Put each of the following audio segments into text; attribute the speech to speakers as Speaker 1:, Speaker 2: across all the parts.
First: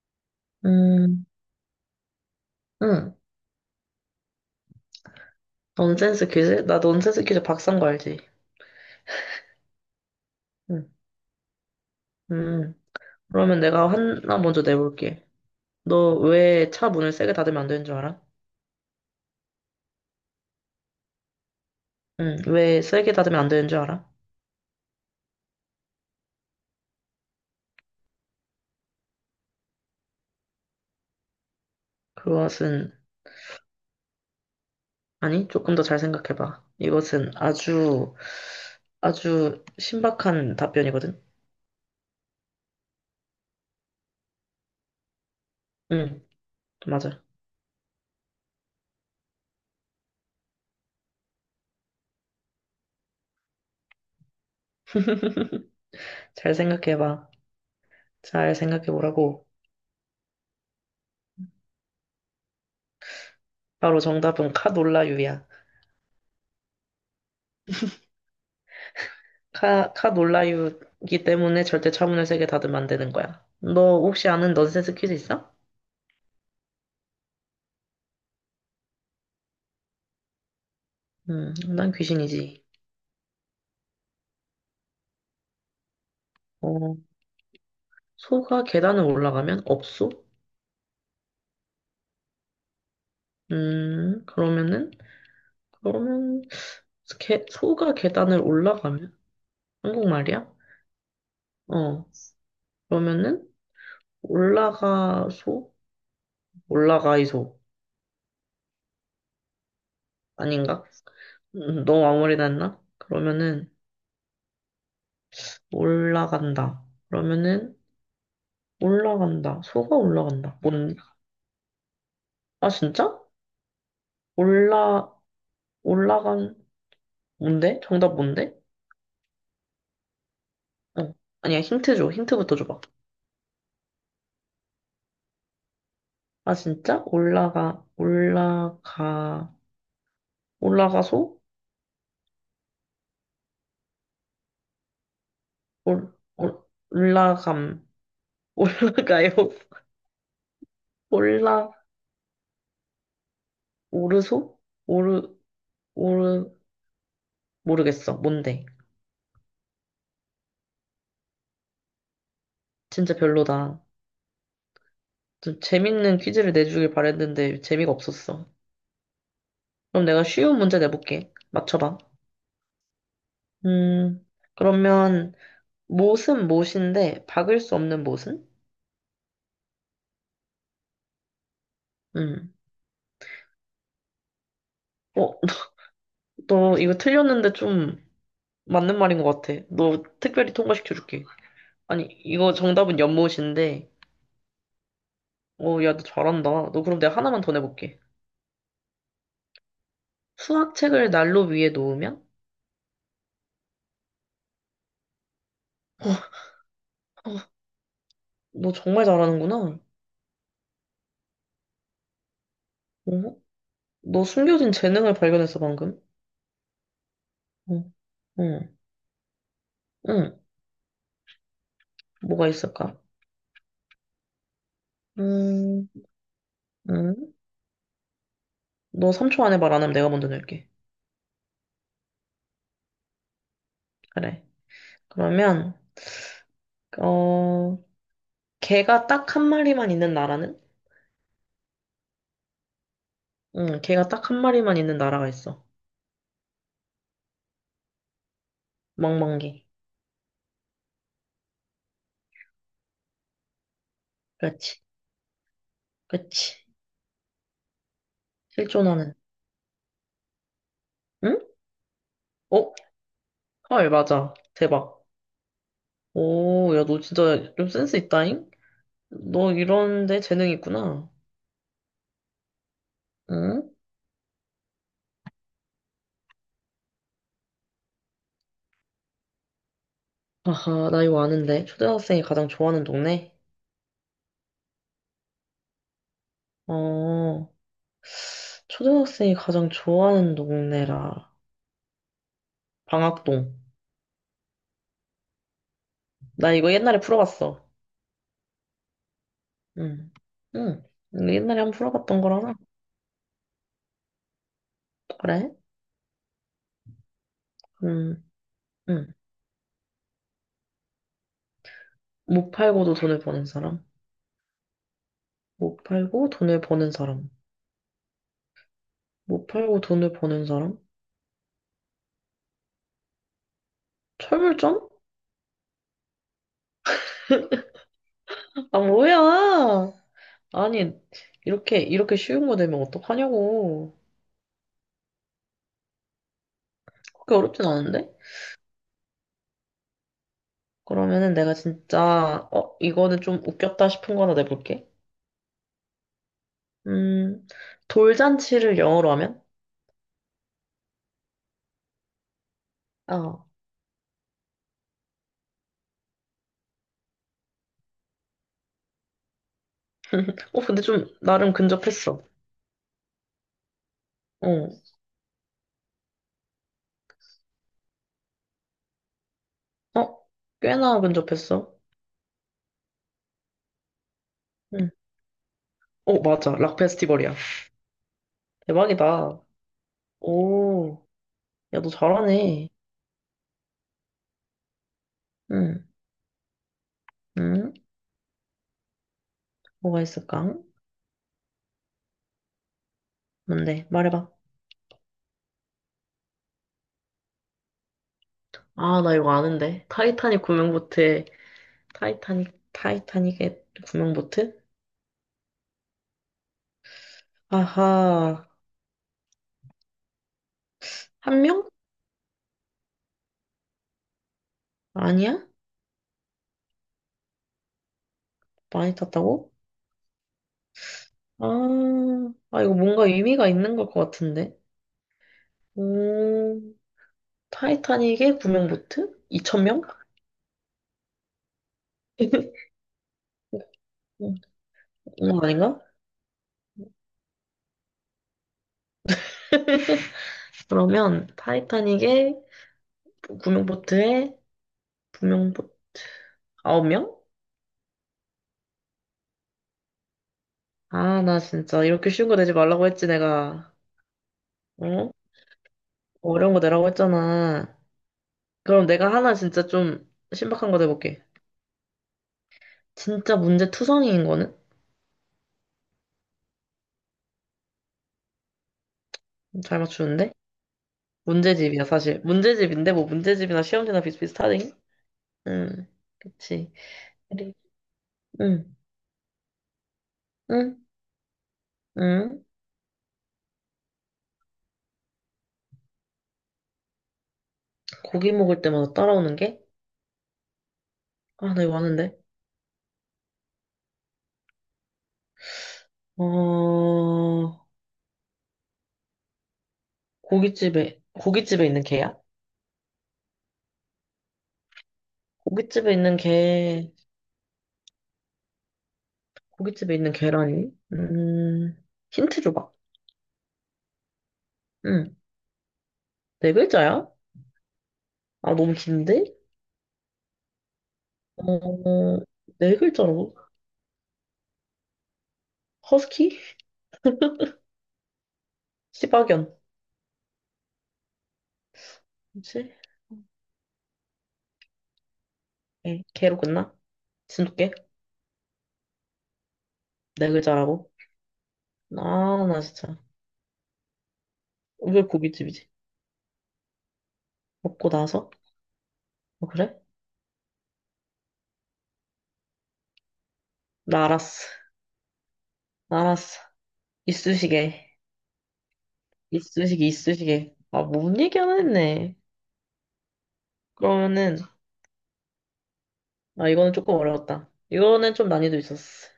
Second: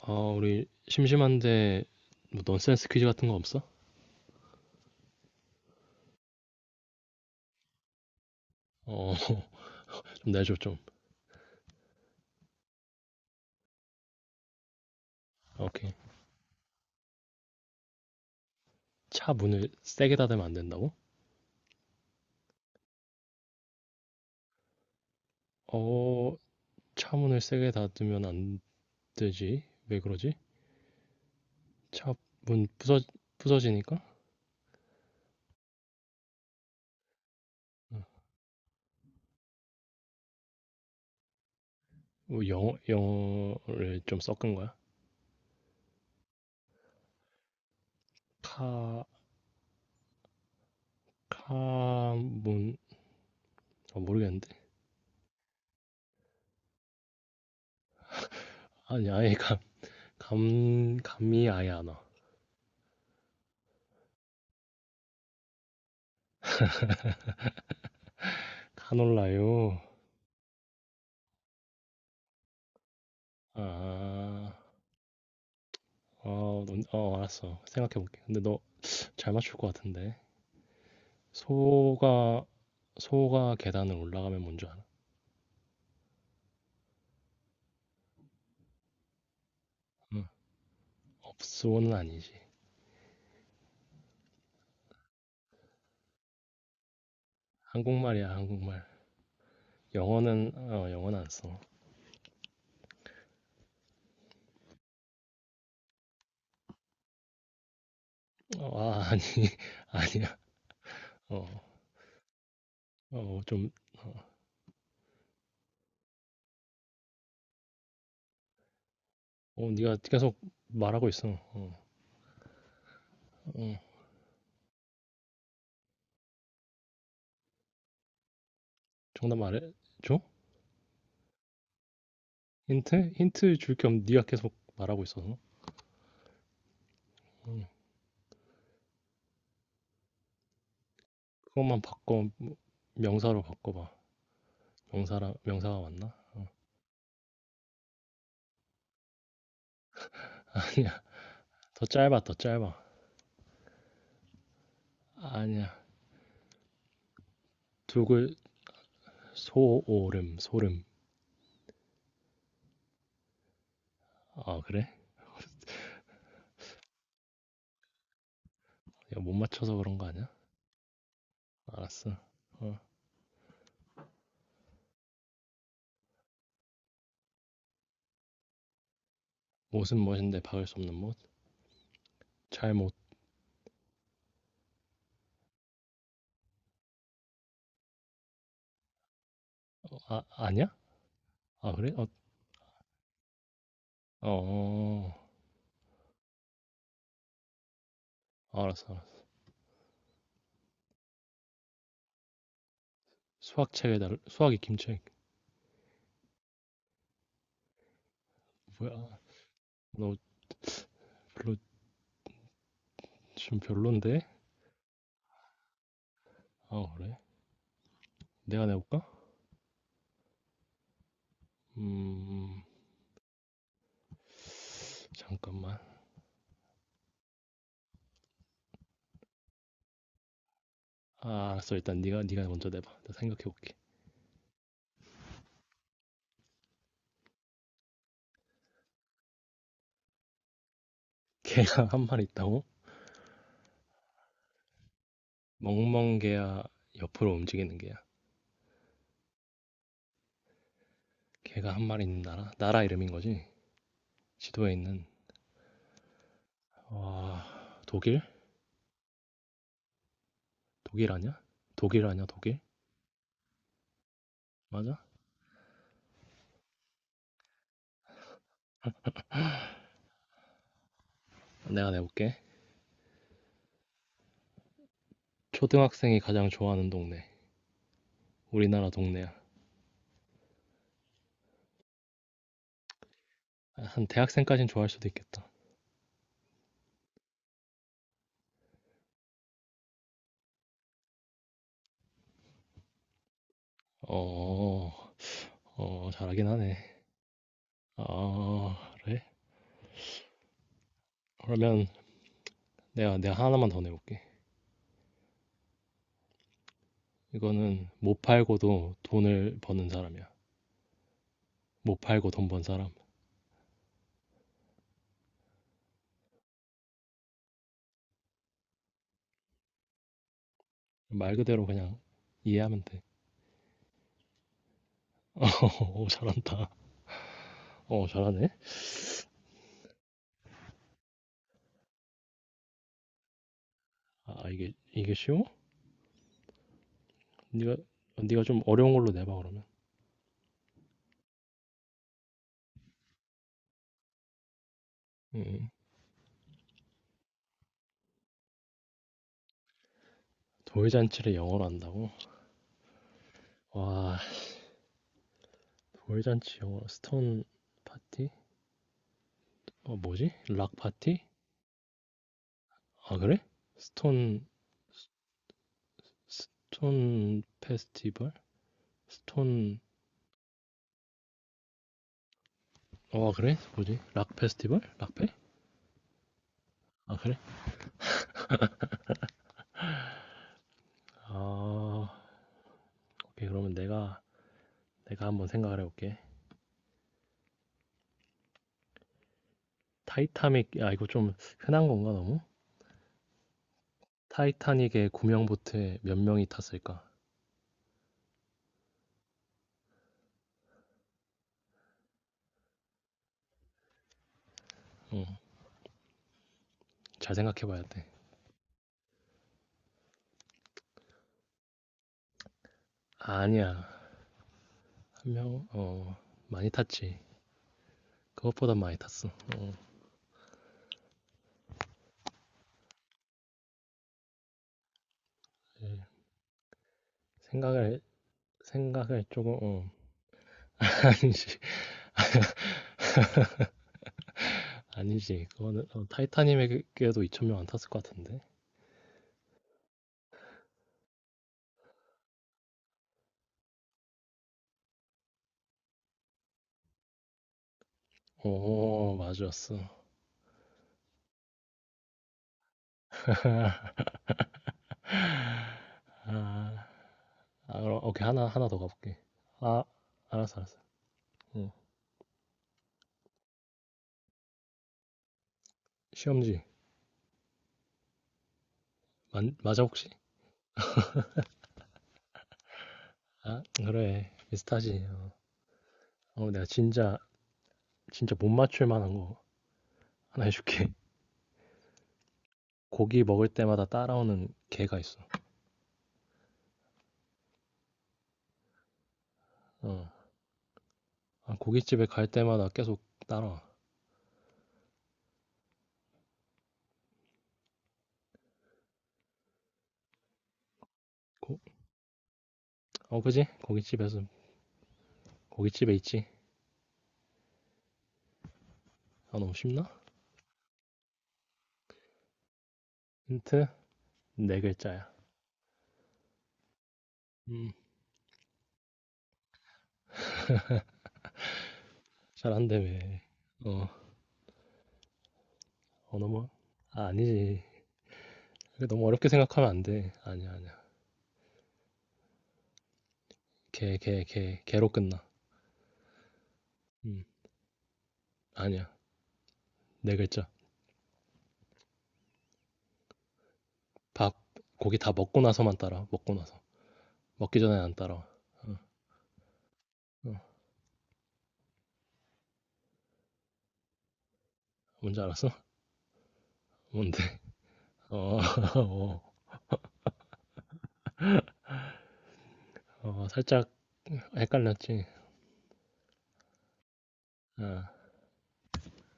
Speaker 1: 아, 우리
Speaker 2: 음,
Speaker 1: 심심한데 뭐 넌센스 퀴즈
Speaker 2: 응.
Speaker 1: 같은 거 없어?
Speaker 2: 넌센스 퀴즈? 나 넌센스 퀴즈 박사인 거 알지?
Speaker 1: 어, 좀 내줘 좀.
Speaker 2: 응. 음. 그러면 내가 하나 먼저 내볼게.
Speaker 1: 아, 오케이.
Speaker 2: 너 왜 차 문을 세게 닫으면 안 되는 줄 알아?
Speaker 1: 차 문을 세게 닫으면 안 된다고?
Speaker 2: 응. 왜 세게 닫으면 안 되는 줄 알아?
Speaker 1: 어, 차 문을 세게 닫으면 안 되지. 왜 그러지? 차 문
Speaker 2: 그것은,
Speaker 1: 부서지니까?
Speaker 2: 아니, 조금 더 잘 생각해봐. 이것은
Speaker 1: 어,
Speaker 2: 아주, 아주 신박한 답변이거든?
Speaker 1: 뭐 영어를 좀 섞은 거야?
Speaker 2: 응. 맞아.
Speaker 1: 카, 카, 문, 모르겠는데.
Speaker 2: 잘 생각해봐. 잘
Speaker 1: 아니, 아예
Speaker 2: 생각해보라고.
Speaker 1: 감이 아예 안 와.
Speaker 2: 바로 정답은 카놀라유야.
Speaker 1: 카놀라요.
Speaker 2: 카 놀라유기 때문에 절대 차문을 세게 닫으면 안 되는 거야. 너 혹시
Speaker 1: 아,
Speaker 2: 아는 넌센스 퀴즈 있어?
Speaker 1: 알았어. 생각해볼게. 근데 너 잘 맞출 것 같은데.
Speaker 2: 난
Speaker 1: 소가
Speaker 2: 귀신이지.
Speaker 1: 소가 계단을 올라가면 뭔 줄 알아?
Speaker 2: 어, 소가 계단을 올라가면 없소?
Speaker 1: 응. 업소는 아니지.
Speaker 2: 그러면은, 그러면, 소가
Speaker 1: 한국말이야,
Speaker 2: 계단을
Speaker 1: 한국말.
Speaker 2: 올라가면?
Speaker 1: 영어는
Speaker 2: 한국말이야?
Speaker 1: 어, 영어는 안 써.
Speaker 2: 어, 그러면은, 올라가, 소? 올라가, 이소.
Speaker 1: 아니. 아니야.
Speaker 2: 아닌가?
Speaker 1: 어.
Speaker 2: 너무 아무리 했나
Speaker 1: 좀
Speaker 2: 그러면은,
Speaker 1: 어,
Speaker 2: 올라간다. 그러면은, 올라간다.
Speaker 1: 네가
Speaker 2: 소가
Speaker 1: 계속
Speaker 2: 올라간다. 뭔데?
Speaker 1: 말하고 있어. 어.
Speaker 2: 아, 진짜?
Speaker 1: 어.
Speaker 2: 올라, 올라간, 뭔데? 정답 뭔데?
Speaker 1: 정답 말해 줘?
Speaker 2: 어. 아니야, 힌트 줘. 힌트부터 줘봐.
Speaker 1: 힌트? 힌트 줄 겸 네가 계속 말하고 있어서.
Speaker 2: 아, 진짜?
Speaker 1: 응.
Speaker 2: 올라가, 올라가, 올라가소?
Speaker 1: 그것만 바꿔 명사로 바꿔 봐. 명사라 명사가 맞나?
Speaker 2: 올,
Speaker 1: 어.
Speaker 2: 올, 올라감, 올라가요?
Speaker 1: 아니야.
Speaker 2: 올라,
Speaker 1: 더 짧아, 더 짧아.
Speaker 2: 오르소? 오르,
Speaker 1: 아니야.
Speaker 2: 오르,
Speaker 1: 두
Speaker 2: 모르겠어.
Speaker 1: 글,
Speaker 2: 뭔데?
Speaker 1: 소오름 소름
Speaker 2: 진짜 별로다.
Speaker 1: 아, 그래?
Speaker 2: 좀 재밌는 퀴즈를 내주길 바랬는데 재미가 없었어.
Speaker 1: 야, 못 맞춰서 그런
Speaker 2: 그럼
Speaker 1: 거
Speaker 2: 내가
Speaker 1: 아니야?
Speaker 2: 쉬운 문제 내볼게. 맞춰봐.
Speaker 1: 알았어. 어.
Speaker 2: 음, 그러면, 못은 못인데 박을 수 없는 못은?
Speaker 1: 못은 못인데 박을 수 없는 못?
Speaker 2: 응.
Speaker 1: 잘못.
Speaker 2: 어, 너 이거 틀렸는데 좀 맞는 말인 것 같아. 너
Speaker 1: 아,
Speaker 2: 특별히
Speaker 1: 아니야?
Speaker 2: 통과시켜줄게.
Speaker 1: 아, 그래?
Speaker 2: 아니,
Speaker 1: 어,
Speaker 2: 이거 정답은 연못인데.
Speaker 1: 어, 어.
Speaker 2: 어, 야, 너 잘한다. 너 그럼 내가 하나만 더 내볼게.
Speaker 1: 알았어, 알았어.
Speaker 2: 수학책을 난로 위에 놓으면?
Speaker 1: 수학책에 달 수학이 김책.
Speaker 2: 어, 어, 너 정말
Speaker 1: 뭐야?
Speaker 2: 잘하는구나.
Speaker 1: 너 별로.
Speaker 2: 어?
Speaker 1: 좀
Speaker 2: 너
Speaker 1: 별론데?
Speaker 2: 숨겨진 재능을 발견했어, 방금.
Speaker 1: 아, 그래?
Speaker 2: 어,
Speaker 1: 내가
Speaker 2: 응,
Speaker 1: 내볼까?
Speaker 2: 응. 뭐가
Speaker 1: 음
Speaker 2: 있을까?
Speaker 1: 잠깐만.
Speaker 2: 음, 응. 너 3초 안에 말 안 하면 내가 먼저 낼게.
Speaker 1: 아, 알았어. 일단 네가 먼저 내봐. 나 생각해볼게.
Speaker 2: 그래. 그러면, 어, 개가 딱 한 마리만 있는 나라는?
Speaker 1: 개가 한 마리 있다고?
Speaker 2: 응, 개가 딱 한 마리만 있는 나라가 있어.
Speaker 1: 멍멍개야. 옆으로 움직이는 개야.
Speaker 2: 멍멍개.
Speaker 1: 개가 한 마리 있는 나라 이름인 거지. 지도에
Speaker 2: 그렇지,
Speaker 1: 있는.
Speaker 2: 그렇지.
Speaker 1: 와, 독일?
Speaker 2: 실존하는.
Speaker 1: 독일 아니야?
Speaker 2: 응?
Speaker 1: 독일 아니야, 독일?
Speaker 2: 어? 헐, 맞아.
Speaker 1: 맞아?
Speaker 2: 대박. 오, 야, 너 진짜 좀 센스 있다잉? 너 이런데 재능 있구나.
Speaker 1: 내가 내볼게.
Speaker 2: 응?
Speaker 1: 초등학생이 가장 좋아하는 동네. 우리나라 동네야.
Speaker 2: 아하, 나 이거 아는데. 초등학생이 가장 좋아하는 동네?
Speaker 1: 한 대학생까진 좋아할 수도 있겠다.
Speaker 2: 어, 초등학생이 가장 좋아하는 동네라. 방학동.
Speaker 1: 어, 잘하긴
Speaker 2: 나 이거
Speaker 1: 하네.
Speaker 2: 옛날에 풀어봤어.
Speaker 1: 어, 그래?
Speaker 2: 응, 응. 이거 옛날에 한번
Speaker 1: 그러면
Speaker 2: 풀어봤던 거라서.
Speaker 1: 내가 하나만 더 내볼게.
Speaker 2: 그래?
Speaker 1: 이거는 못
Speaker 2: 음,
Speaker 1: 팔고도
Speaker 2: 음.
Speaker 1: 돈을 버는 사람이야. 못 팔고 돈
Speaker 2: 못
Speaker 1: 번 사람.
Speaker 2: 팔고도 돈을 버는 사람? 못 팔고 돈을 버는 사람? 못 팔고 돈을 버는 사람?
Speaker 1: 말 그대로 그냥 이해하면 돼.
Speaker 2: 철물점?
Speaker 1: 어, 잘한다. 어, 잘하네.
Speaker 2: 아, 뭐야! 아니, 이렇게 쉬운 거 되면 어떡하냐고.
Speaker 1: 아, 이게 쉬워?
Speaker 2: 그렇게 어렵진
Speaker 1: 네가,
Speaker 2: 않은데?
Speaker 1: 네가 좀 어려운 걸로 내봐, 그러면.
Speaker 2: 그러면은 내가 진짜, 어, 이거는 좀 웃겼다 싶은 거 하나 내볼게.
Speaker 1: 음. 음.
Speaker 2: 음, 돌잔치를 영어로 하면?
Speaker 1: 돌잔치를 영어로 한다고?
Speaker 2: 어.
Speaker 1: 와, 돌잔치 영어 스톤 파티? 어, 뭐지?
Speaker 2: 어,
Speaker 1: 락
Speaker 2: 근데 좀,
Speaker 1: 파티?
Speaker 2: 나름 근접했어.
Speaker 1: 아, 그래? 스톤
Speaker 2: 어,
Speaker 1: 스톤 페스티벌? 스톤
Speaker 2: 어, 꽤나 근접했어.
Speaker 1: 어, 그래? 뭐지? 락 페스티벌?
Speaker 2: 응.
Speaker 1: 락페?
Speaker 2: 어, 맞아. 락
Speaker 1: 아,
Speaker 2: 페스티벌이야.
Speaker 1: 그래?
Speaker 2: 대박이다. 오, 야, 너
Speaker 1: 아,
Speaker 2: 잘하네.
Speaker 1: 오케이. 그러면 내가 한번 생각을
Speaker 2: 응,
Speaker 1: 해볼게.
Speaker 2: 응, 뭐가 있을까?
Speaker 1: 타이타닉 아, 이거 좀 흔한 건가 너무?
Speaker 2: 뭔데? 말해봐.
Speaker 1: 타이타닉의 구명 보트에 몇 명이 탔을까?
Speaker 2: 아, 나 이거 아는데. 타이타닉 구명보트에, 타이타닉의 구명보트?
Speaker 1: 응, 잘 생각해봐야 돼.
Speaker 2: 아하, 한 명?
Speaker 1: 아니야, 한
Speaker 2: 아니야?
Speaker 1: 명, 많이 탔지. 그것보다
Speaker 2: 많이
Speaker 1: 많이 탔어.
Speaker 2: 탔다고? 아, 이거 뭔가 의미가 있는 것 같은데.
Speaker 1: 예.
Speaker 2: 오,
Speaker 1: 생각을
Speaker 2: 타이타닉의 구명보트?
Speaker 1: 생각을
Speaker 2: 2
Speaker 1: 조금
Speaker 2: 천명
Speaker 1: 어. 아니지.
Speaker 2: 응, 이건
Speaker 1: 아니지.
Speaker 2: 아닌가?
Speaker 1: 그거는 타이타닉에도 2천 명 안 탔을 것 같은데.
Speaker 2: 그러면, 타이타닉의 구명보트에, 구명보트, 9명?
Speaker 1: 오, 맞았어.
Speaker 2: 아, 나 진짜 이렇게 쉬운 거 내지 말라고 했지, 내가. 어? 어려운 거
Speaker 1: 아,
Speaker 2: 내라고 했잖아.
Speaker 1: 그럼 오케이. 하나 더
Speaker 2: 그럼 내가
Speaker 1: 가볼게.
Speaker 2: 하나 진짜
Speaker 1: 아,
Speaker 2: 좀
Speaker 1: 알았어,
Speaker 2: 신박한
Speaker 1: 알았어.
Speaker 2: 거 내볼게.
Speaker 1: 어.
Speaker 2: 진짜 문제 투성이인 거는?
Speaker 1: 시험지. 맞,
Speaker 2: 잘
Speaker 1: 맞아 혹시?
Speaker 2: 맞추는데? 문제집이야, 사실. 문제집인데, 뭐 문제집이나
Speaker 1: 아,
Speaker 2: 시험지나
Speaker 1: 그래.
Speaker 2: 비슷비슷하지?
Speaker 1: 비슷하지.
Speaker 2: 응,
Speaker 1: 어, 내가
Speaker 2: 그치.
Speaker 1: 진짜
Speaker 2: 그래.
Speaker 1: 진짜 못
Speaker 2: 응,
Speaker 1: 맞출 만한 거 하나
Speaker 2: 응,
Speaker 1: 해줄게.
Speaker 2: 응.
Speaker 1: 고기 먹을 때마다 따라오는 개가 있어.
Speaker 2: 고기 먹을 때마다 따라오는 게?
Speaker 1: 어. 아,
Speaker 2: 아, 나 이거
Speaker 1: 고깃집에
Speaker 2: 아는데.
Speaker 1: 갈 때마다 계속 따라와.
Speaker 2: 어,
Speaker 1: 고,
Speaker 2: 고깃집에 있는 개야?
Speaker 1: 그지? 고깃집에서.
Speaker 2: 고깃집에
Speaker 1: 고깃집에
Speaker 2: 있는
Speaker 1: 있지.
Speaker 2: 개.
Speaker 1: 아, 너무 쉽나?
Speaker 2: 고깃집에 있는 계란이? 힌트 줘봐.
Speaker 1: 힌트? 네 글자야.
Speaker 2: 응. 네 글자야?
Speaker 1: 음,
Speaker 2: 아, 너무 긴데? 어,
Speaker 1: 잘한
Speaker 2: 네
Speaker 1: 되며
Speaker 2: 글자라고?
Speaker 1: 어, 언
Speaker 2: 허스키?
Speaker 1: 어너머? 아, 아니지. 이거 너무 어렵게
Speaker 2: 시바견.
Speaker 1: 생각하면 안 돼. 아니야, 아니야.
Speaker 2: 그치?
Speaker 1: 개로 끝나.
Speaker 2: 예, 개로 끝나?
Speaker 1: 음,
Speaker 2: 진돗개?
Speaker 1: 아니야. 네
Speaker 2: 네
Speaker 1: 글자.
Speaker 2: 글자라고? 아, 나 진짜.
Speaker 1: 밥, 고기
Speaker 2: 왜
Speaker 1: 다 먹고
Speaker 2: 고깃집이지?
Speaker 1: 나서만 따라. 먹고 나서. 먹기 전에
Speaker 2: 먹고
Speaker 1: 안 따라.
Speaker 2: 나서?
Speaker 1: 어,
Speaker 2: 어, 그래?
Speaker 1: 어.
Speaker 2: 나 알았어.
Speaker 1: 뭔지 알았어?
Speaker 2: 나 알았어.
Speaker 1: 뭔데?
Speaker 2: 이쑤시개.
Speaker 1: 어, 어,
Speaker 2: 이쑤시개. 아, 뭔 얘기 하나 했네.
Speaker 1: 살짝
Speaker 2: 그러면은,
Speaker 1: 헷갈렸지.
Speaker 2: 아, 이거는 조금 어려웠다.
Speaker 1: 아,
Speaker 2: 이거는 좀 난이도 있었어.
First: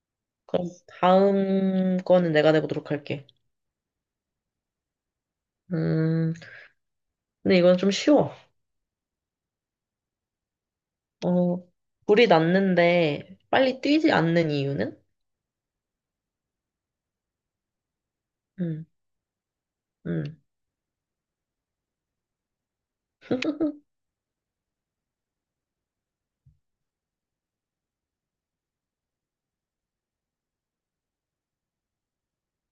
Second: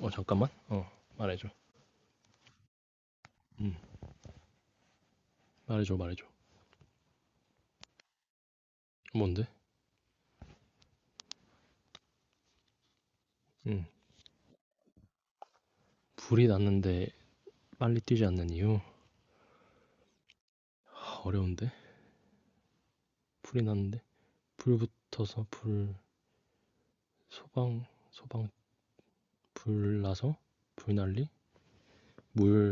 Speaker 1: 잠깐만.
Speaker 2: 그럼
Speaker 1: 어, 말해줘.
Speaker 2: 다음 거는 내가 내보도록 할게.
Speaker 1: 음, 말해줘, 말해줘.
Speaker 2: 음, 근데 이건 좀 쉬워.
Speaker 1: 뭔데?
Speaker 2: 어, 불이 났는데 빨리
Speaker 1: 음,
Speaker 2: 뛰지 않는 이유는?
Speaker 1: 불이 났는데 빨리 뛰지 않는 이유?
Speaker 2: 음, 음,
Speaker 1: 하, 어려운데? 불이 났는데 불 붙어서 불 소방 소방 불 나서 불 난리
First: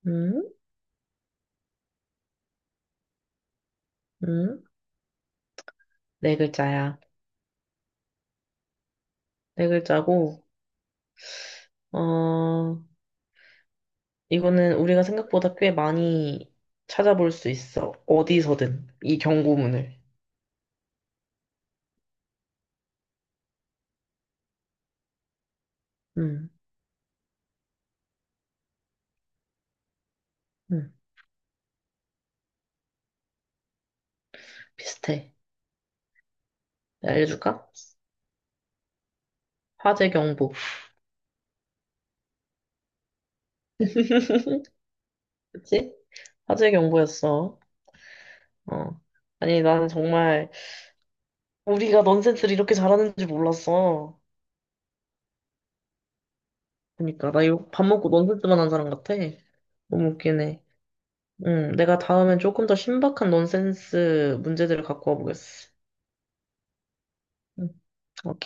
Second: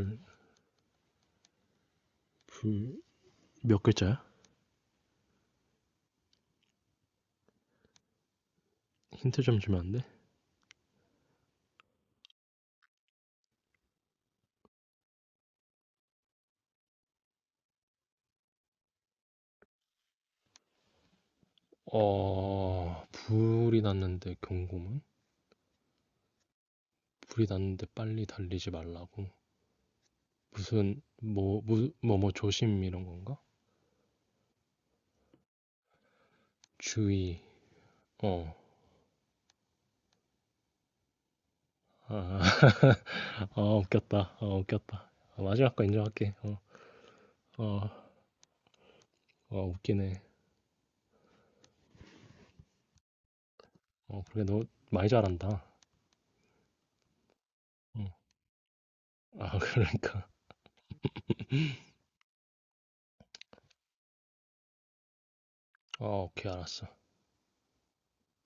Speaker 2: 음,
Speaker 1: 물 불 몇 글자야?
Speaker 2: 음. 네 글자야.
Speaker 1: 힌트 좀
Speaker 2: 네
Speaker 1: 주면 안 돼?
Speaker 2: 글자고, 어, 이거는 우리가 생각보다 꽤 많이 찾아볼 수 있어. 어디서든. 이 경고문을.
Speaker 1: 어, 불이 났는데 경고문.
Speaker 2: 음,
Speaker 1: 불이 났는데 빨리 달리지 말라고
Speaker 2: 음.
Speaker 1: 무슨 뭐뭐뭐 뭐 조심 이런 건가?
Speaker 2: 비슷해. 내가
Speaker 1: 주의.
Speaker 2: 알려줄까?
Speaker 1: 어아.
Speaker 2: 화재 경보.
Speaker 1: 아, 웃겼다. 웃겼다. 아, 마지막 거
Speaker 2: 그치?
Speaker 1: 인정할게. 어어.
Speaker 2: 화재 경보였어.
Speaker 1: 어,
Speaker 2: 어. 아니, 나는
Speaker 1: 웃기네.
Speaker 2: 정말 우리가 넌센스를 이렇게 잘하는 줄 몰랐어.
Speaker 1: 어, 그래. 너 많이 잘한다.
Speaker 2: 그러니까 나 이거 밥
Speaker 1: 어.
Speaker 2: 먹고 넌센스만 한 사람 같아.
Speaker 1: 아,
Speaker 2: 너무
Speaker 1: 그러니까.
Speaker 2: 웃기네. 응, 내가 다음엔 조금 더 신박한 넌센스 문제들을 갖고 와보겠어.
Speaker 1: 어, 오케이. 알았어.
Speaker 2: 응, 오케이.